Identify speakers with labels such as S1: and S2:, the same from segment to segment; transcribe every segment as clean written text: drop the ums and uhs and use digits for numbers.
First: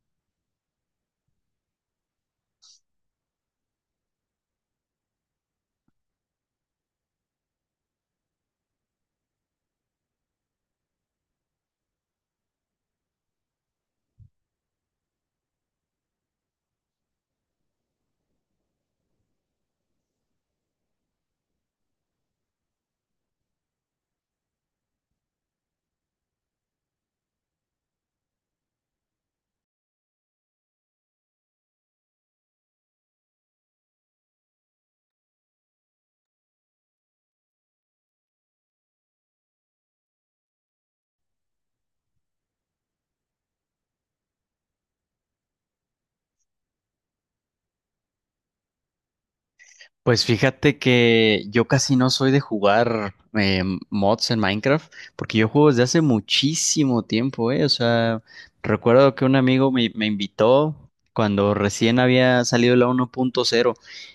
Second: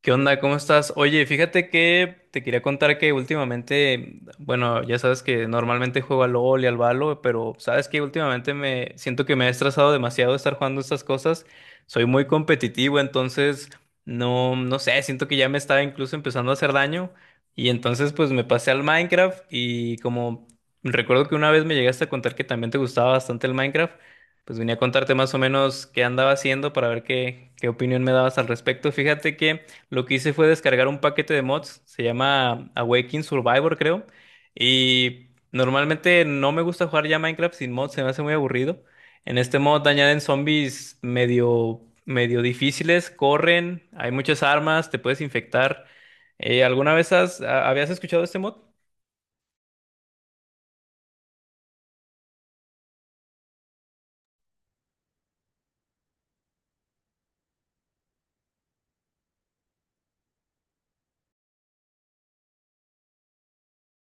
S1: ¿Qué onda? ¿Cómo estás? Oye, fíjate que te quería contar que últimamente, bueno, ya sabes que normalmente juego al LOL y al Valo, pero sabes que últimamente me siento que me he estresado demasiado estar jugando estas cosas. Soy muy competitivo, entonces no, no sé, siento que ya me estaba incluso empezando a hacer daño. Y entonces pues me pasé al Minecraft y como recuerdo que una vez me llegaste a contar que también te gustaba bastante el Minecraft, pues venía a contarte más o menos qué andaba haciendo para ver qué opinión me dabas al respecto. Fíjate que lo que hice fue descargar un paquete de mods, se llama Awakening Survivor, creo. Y normalmente no me gusta jugar ya Minecraft sin mods, se me hace muy aburrido. En este mod añaden zombies medio, medio difíciles, corren, hay muchas armas, te puedes infectar. ¿Alguna vez habías escuchado este mod?
S2: Pues fíjate que yo casi no soy de jugar mods en Minecraft, porque yo juego desde hace muchísimo tiempo, ¿eh? O sea, recuerdo que un amigo me invitó cuando recién había salido la 1.0,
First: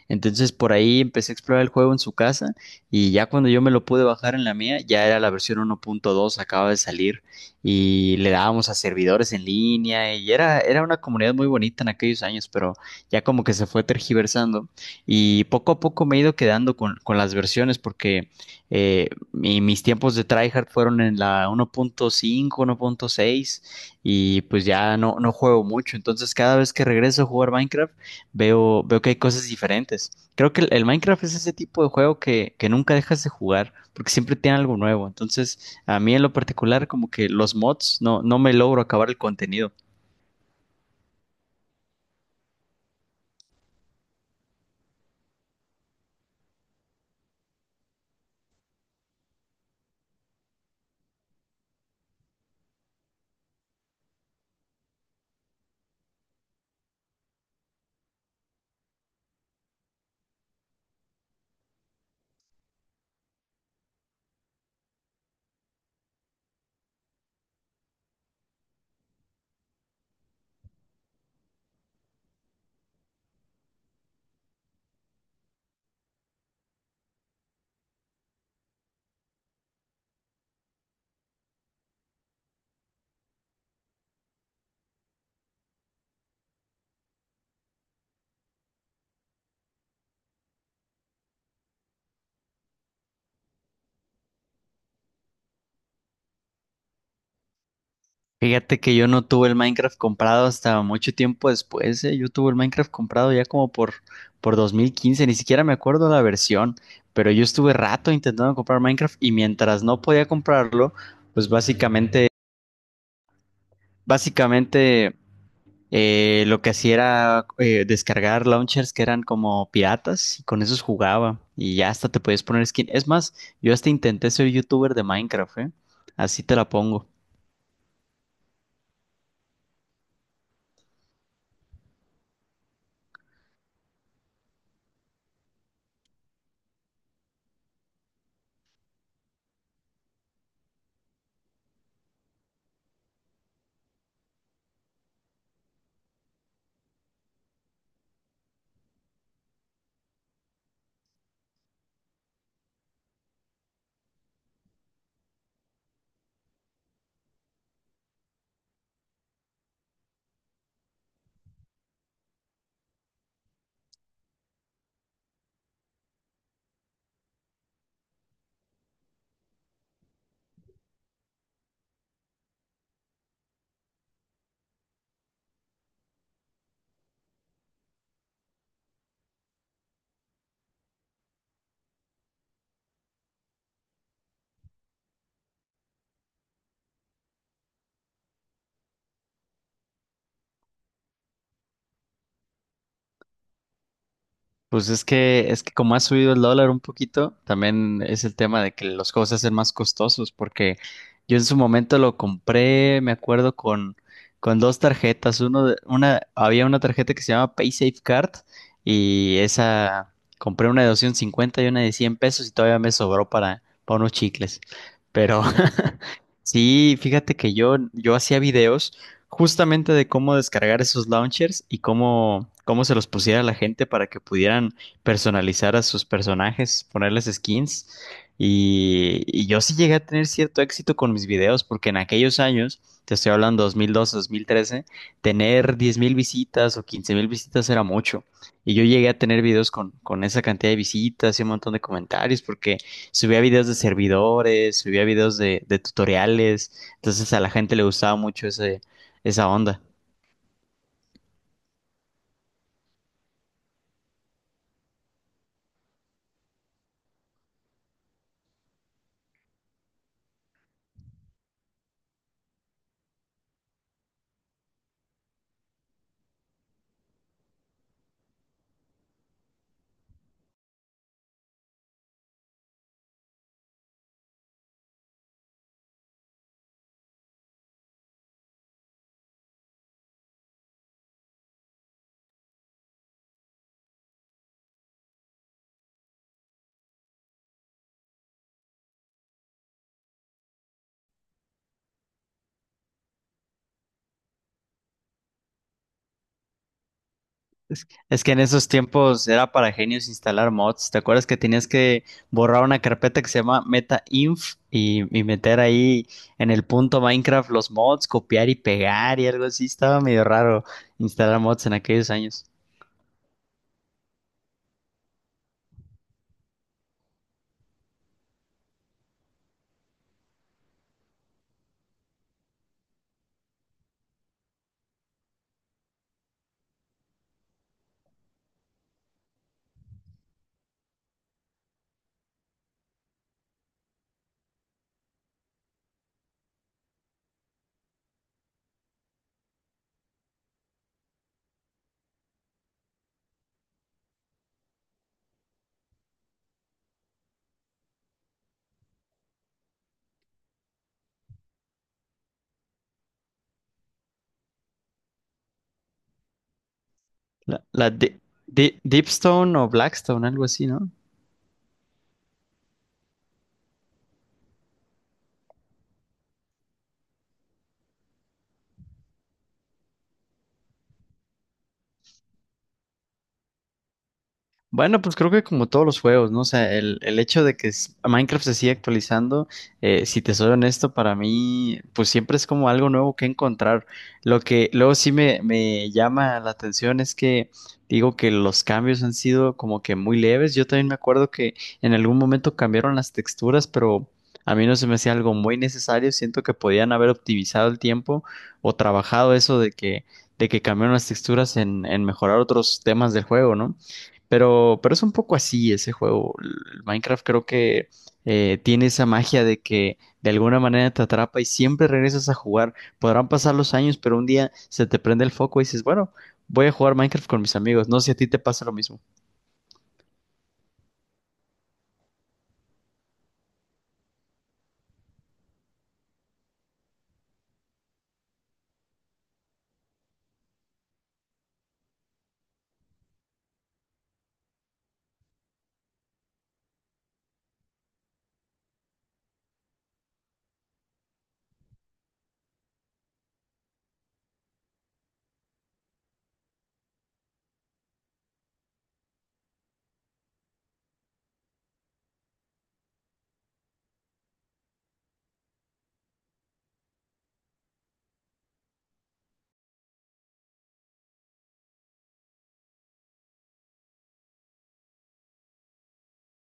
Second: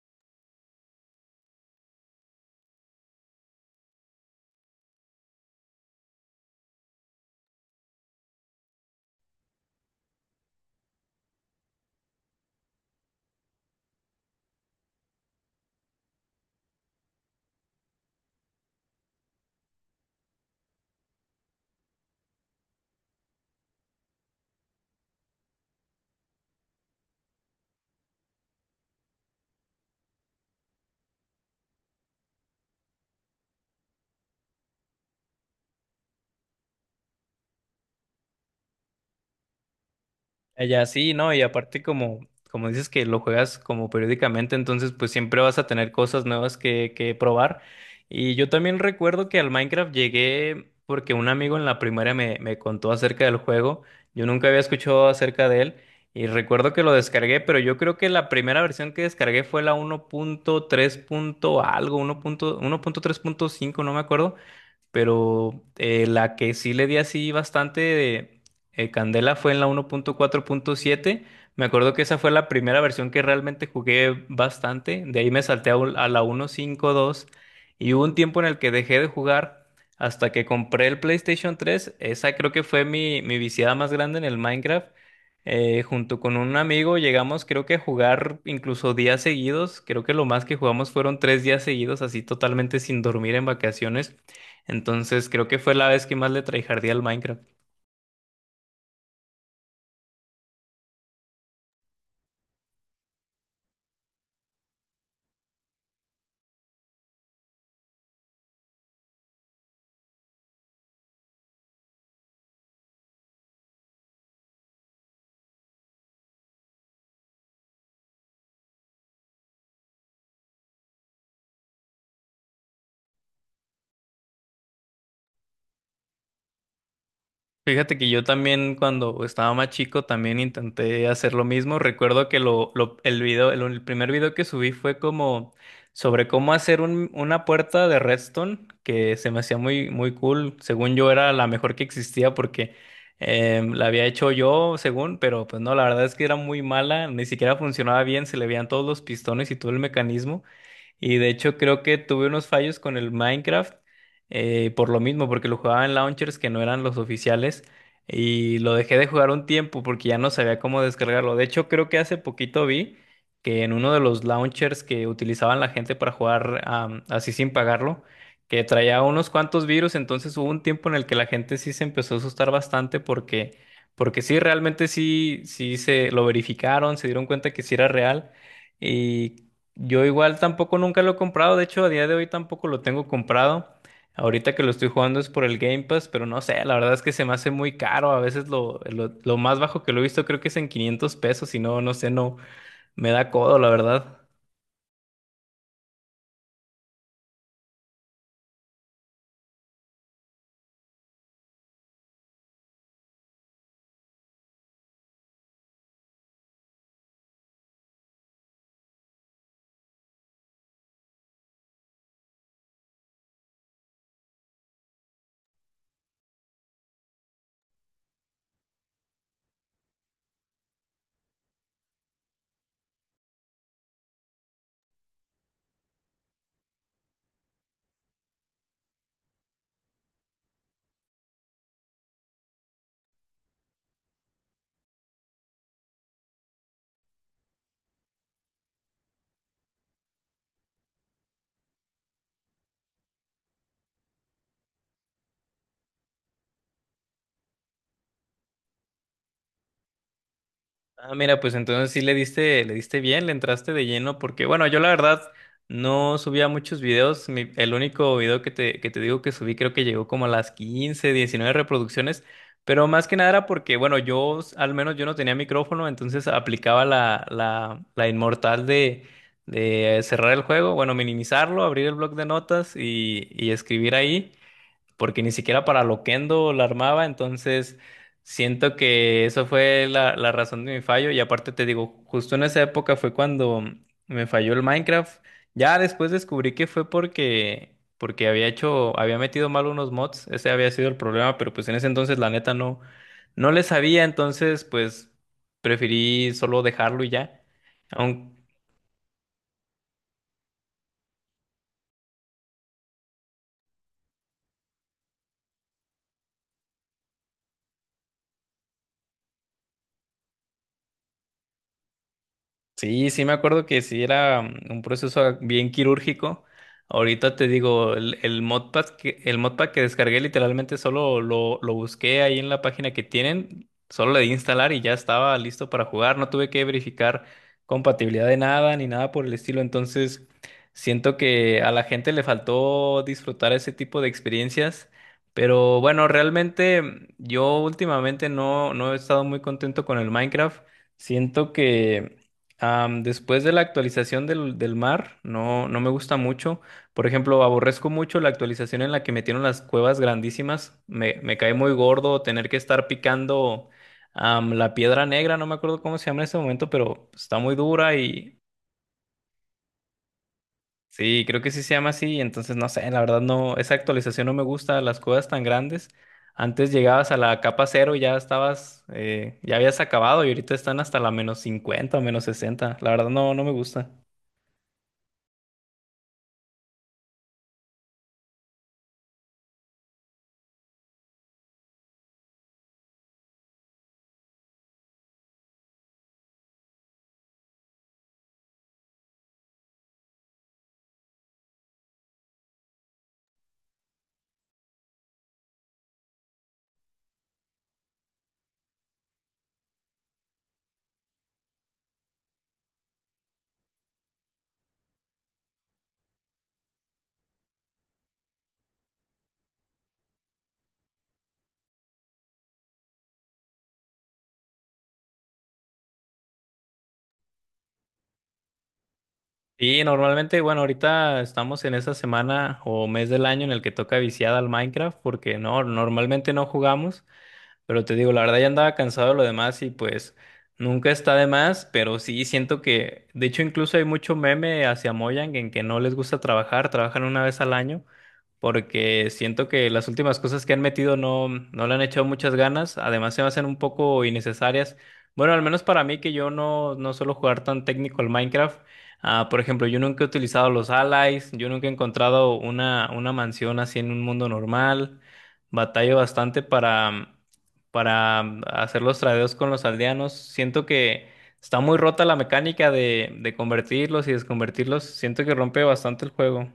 S2: entonces por ahí empecé a explorar el juego en su casa y ya cuando yo me lo pude bajar en la mía, ya era la versión 1.2, acaba de salir y le dábamos a servidores en línea y era una comunidad muy bonita en aquellos años, pero ya como que se fue tergiversando y poco a poco me he ido quedando con las versiones porque mis tiempos de tryhard fueron en la 1.5, 1.6 y pues ya no, no juego mucho. Entonces cada vez que regreso a jugar Minecraft veo que hay cosas diferentes. Creo que el Minecraft es ese tipo de juego que nunca dejas de jugar porque siempre tiene algo nuevo. Entonces a mí en lo particular como que los mods no, no me logro acabar el contenido.
S1: Allá sí, ¿no? Y aparte como, como dices que lo juegas como periódicamente, entonces pues siempre vas a tener cosas nuevas que probar. Y yo también recuerdo que al Minecraft llegué porque un amigo en la primaria me contó acerca del juego. Yo nunca había escuchado acerca de él y recuerdo que lo descargué, pero yo creo que la primera versión que descargué fue la uno punto tres punto algo, uno uno punto punto punto tres punto cinco no me acuerdo. Pero la que sí le di así bastante de candela fue en la 1.4.7. Me acuerdo que esa fue la primera versión que realmente jugué bastante. De ahí me salté a, a la 1.5.2, y hubo un tiempo en el que dejé de jugar hasta que compré el PlayStation 3. Esa creo que fue mi viciada más grande en el Minecraft. Junto con un amigo llegamos creo que a jugar incluso días seguidos. Creo que lo más que jugamos fueron 3 días seguidos así totalmente sin dormir en vacaciones. Entonces creo que fue la vez que más le tryhardé al Minecraft.
S2: Fíjate que yo no tuve el Minecraft comprado hasta mucho tiempo después, eh. Yo tuve el Minecraft comprado ya como por 2015, ni siquiera me acuerdo la versión, pero yo estuve rato intentando comprar Minecraft y mientras no podía comprarlo, pues básicamente, lo que hacía era descargar launchers que eran como piratas y con esos jugaba y ya hasta te podías poner skin. Es más, yo hasta intenté ser youtuber de Minecraft, eh. Así te la pongo.
S1: Fíjate que yo también cuando estaba más chico también intenté hacer lo mismo. Recuerdo que el video, el primer video que subí fue como sobre cómo hacer una puerta de redstone que se me hacía muy, muy cool. Según yo era la mejor que existía porque la había hecho yo, según, pero pues no, la verdad es que era muy mala, ni siquiera funcionaba bien, se le veían todos los pistones y todo el mecanismo. Y de hecho creo que tuve unos fallos con el Minecraft por lo mismo, porque lo jugaba en launchers que no eran los oficiales y lo dejé de jugar un tiempo porque ya no sabía cómo descargarlo. De hecho, creo que hace poquito vi que en uno de los launchers que utilizaban la gente para jugar así sin pagarlo, que traía unos cuantos virus, entonces hubo un tiempo en el que la gente sí se empezó a asustar bastante porque sí, realmente sí, sí se lo verificaron, se dieron cuenta que sí era real y yo igual tampoco nunca lo he comprado, de hecho a día de hoy tampoco lo tengo comprado. Ahorita que lo estoy jugando es por el Game Pass, pero no sé, la verdad es que se me hace muy caro. A veces lo más bajo que lo he visto creo que es en 500 pesos y no, no sé, no me da codo, la verdad.
S2: Pues es que como ha subido el dólar un poquito, también es el tema de que los juegos se hacen más costosos, porque yo en su momento lo compré, me acuerdo, con dos tarjetas. Había una tarjeta que se llama PaySafe Card y esa compré una de 250 y una de 100 pesos y todavía me sobró para unos chicles. Pero sí, fíjate que yo hacía videos justamente de cómo descargar esos launchers y cómo, cómo se los pusiera a la gente para que pudieran personalizar a sus personajes, ponerles skins. Y yo sí llegué a tener cierto éxito con mis videos, porque en aquellos años, te estoy hablando 2012, 2013, tener 10.000 visitas o 15.000 visitas era mucho. Y yo llegué a tener videos con esa cantidad de visitas y un montón de comentarios, porque subía videos de servidores, subía videos de tutoriales. Entonces a la gente le gustaba mucho esa onda.
S1: Ah, mira, pues entonces sí le diste bien, le entraste de lleno, porque bueno, yo la verdad no subía muchos videos. El único video que te digo que subí creo que llegó como a las 15, 19 reproducciones, pero más que nada era porque, bueno, al menos yo no tenía micrófono, entonces aplicaba la inmortal de cerrar el juego, bueno, minimizarlo, abrir el bloc de notas y escribir ahí porque ni siquiera para Loquendo la armaba, entonces siento que eso fue la razón de mi fallo y aparte te digo, justo en esa época fue cuando me falló el Minecraft, ya después descubrí que fue porque había hecho, había metido mal unos mods, ese había sido el problema, pero pues en ese entonces la neta no, no le sabía, entonces pues preferí solo dejarlo y ya.
S2: Es que en esos tiempos era para genios instalar mods. ¿Te acuerdas que tenías que borrar una carpeta que se llama metainf y meter ahí en el punto Minecraft los mods, copiar y pegar y algo así? Estaba medio raro instalar mods en aquellos años.
S1: Sí, sí me acuerdo que sí era un proceso bien quirúrgico. Ahorita te digo, el modpack que, el modpack que descargué literalmente solo lo busqué ahí en la página que tienen, solo le di instalar y ya estaba listo para jugar. No tuve que verificar compatibilidad de nada ni nada por el estilo. Entonces, siento que a la gente le faltó disfrutar ese tipo de experiencias. Pero bueno, realmente yo últimamente no, no he estado muy contento con el Minecraft. Siento que después de la actualización del mar, no, no me gusta mucho. Por ejemplo, aborrezco mucho la actualización en la que metieron las cuevas grandísimas. Me cae muy gordo tener que estar picando la piedra negra, no me acuerdo cómo se llama en este momento, pero está muy
S2: La, la
S1: dura
S2: Di-
S1: y
S2: Di- Deepstone o Blackstone, algo así, ¿no?
S1: sí, creo que sí se llama así. Entonces, no sé, la verdad no, esa actualización no me gusta, las cuevas tan grandes. Antes llegabas a la capa cero y ya estabas, ya habías acabado y ahorita están hasta la -50 o -60. La verdad no, no me gusta.
S2: Bueno, pues creo que como todos los juegos, ¿no? O sea, el hecho de que Minecraft se sigue actualizando, si te soy honesto, para mí, pues siempre es como algo nuevo que encontrar. Lo que luego sí me llama la atención es que digo que los cambios han sido como que muy leves. Yo también me acuerdo que en algún momento cambiaron las texturas, pero a mí no se me hacía algo muy necesario. Siento que podían haber optimizado el tiempo o trabajado eso de que cambiaron las texturas en mejorar otros temas del juego, ¿no? Pero es un poco así ese juego. El Minecraft creo que tiene esa magia de que de alguna manera te atrapa y siempre regresas a jugar. Podrán pasar los años, pero un día se te prende el foco y dices, bueno, voy a jugar Minecraft con mis amigos. No sé si a ti te pasa lo mismo.
S1: Y normalmente, bueno, ahorita estamos en esa semana o mes del año en el que toca viciada al Minecraft, porque no, normalmente no jugamos, pero te digo, la verdad ya andaba cansado de lo demás y pues nunca está de más, pero sí siento que, de hecho, incluso hay mucho meme hacia Mojang en que no les gusta trabajar, trabajan una vez al año porque siento que las últimas cosas que han metido no, no le han echado muchas ganas, además se me hacen un poco innecesarias. Bueno, al menos para mí que yo no, no suelo jugar tan técnico al Minecraft. Ah, por ejemplo, yo nunca he utilizado los allies, yo nunca he encontrado una mansión así en un mundo normal. Batallo bastante para hacer los tradeos con los aldeanos. Siento que está muy rota la mecánica de convertirlos y desconvertirlos. Siento que rompe bastante el juego.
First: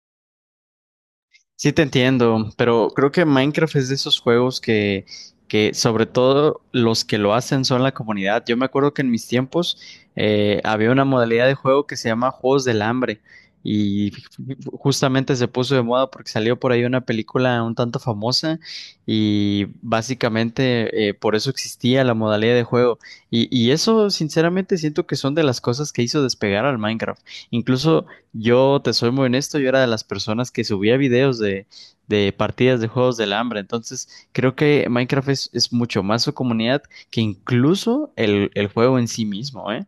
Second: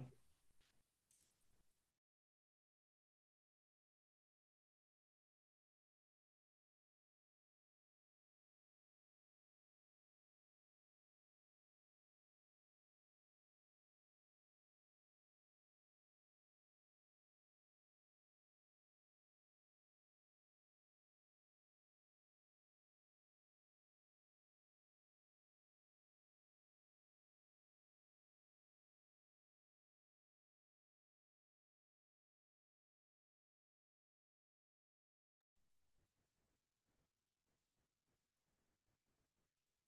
S2: Sí, te entiendo, pero creo que Minecraft es de esos juegos que sobre todo los que lo hacen son la comunidad. Yo me acuerdo que en mis tiempos había una modalidad de juego que se llama Juegos del Hambre y justamente se puso de moda porque salió por ahí una película un tanto famosa y básicamente por eso existía la modalidad de juego. Y eso sinceramente siento que son de las cosas que hizo despegar al Minecraft. Incluso, yo te soy muy honesto, yo era de las personas que subía videos de partidas de juegos del hambre, entonces creo que Minecraft es mucho más su comunidad que incluso el juego en sí mismo, ¿eh?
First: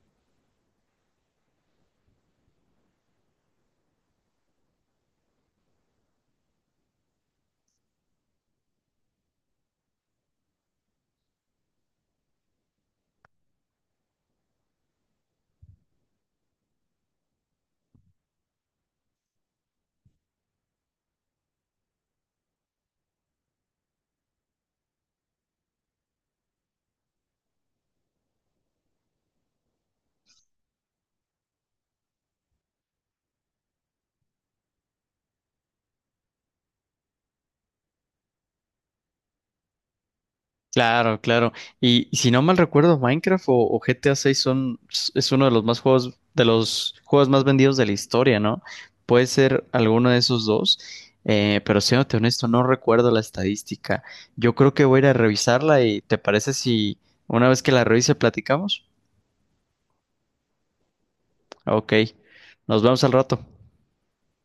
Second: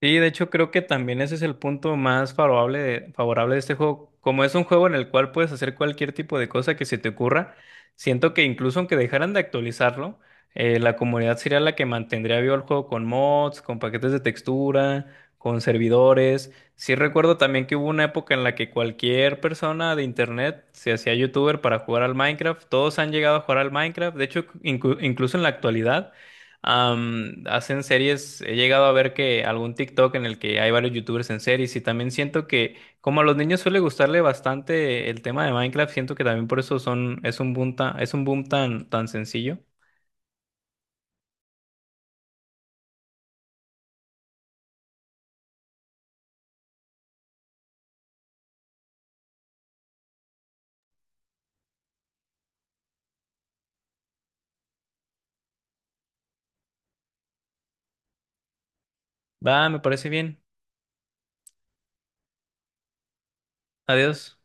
S1: Sí, de hecho creo que también ese es el punto más favorable favorable de este juego. Como es un juego en el cual puedes hacer cualquier tipo de cosa que se te ocurra, siento que incluso aunque dejaran de actualizarlo, la comunidad sería la que mantendría vivo el juego con mods, con paquetes de textura, con servidores. Sí recuerdo también que hubo una época en la que cualquier persona de internet se hacía youtuber para jugar al Minecraft. Todos han llegado a jugar al Minecraft. De hecho, incluso en la actualidad. Hacen series, he llegado a ver que algún TikTok en el que hay varios youtubers en series y también siento que como a los niños suele gustarle bastante el tema de Minecraft, siento que también por eso son, es un boom tan, es un boom tan, tan sencillo.
S2: Claro, claro. Y si no mal recuerdo, Minecraft o GTA 6 son, es uno de los más juegos, de los juegos más vendidos de la historia, ¿no? Puede ser alguno de esos dos, pero siéndote honesto, no recuerdo la estadística. Yo creo que voy a ir a revisarla y ¿te parece si una vez que la revise platicamos?
S1: Va, me parece bien.
S2: Ok, nos vemos al rato.
S1: Adiós.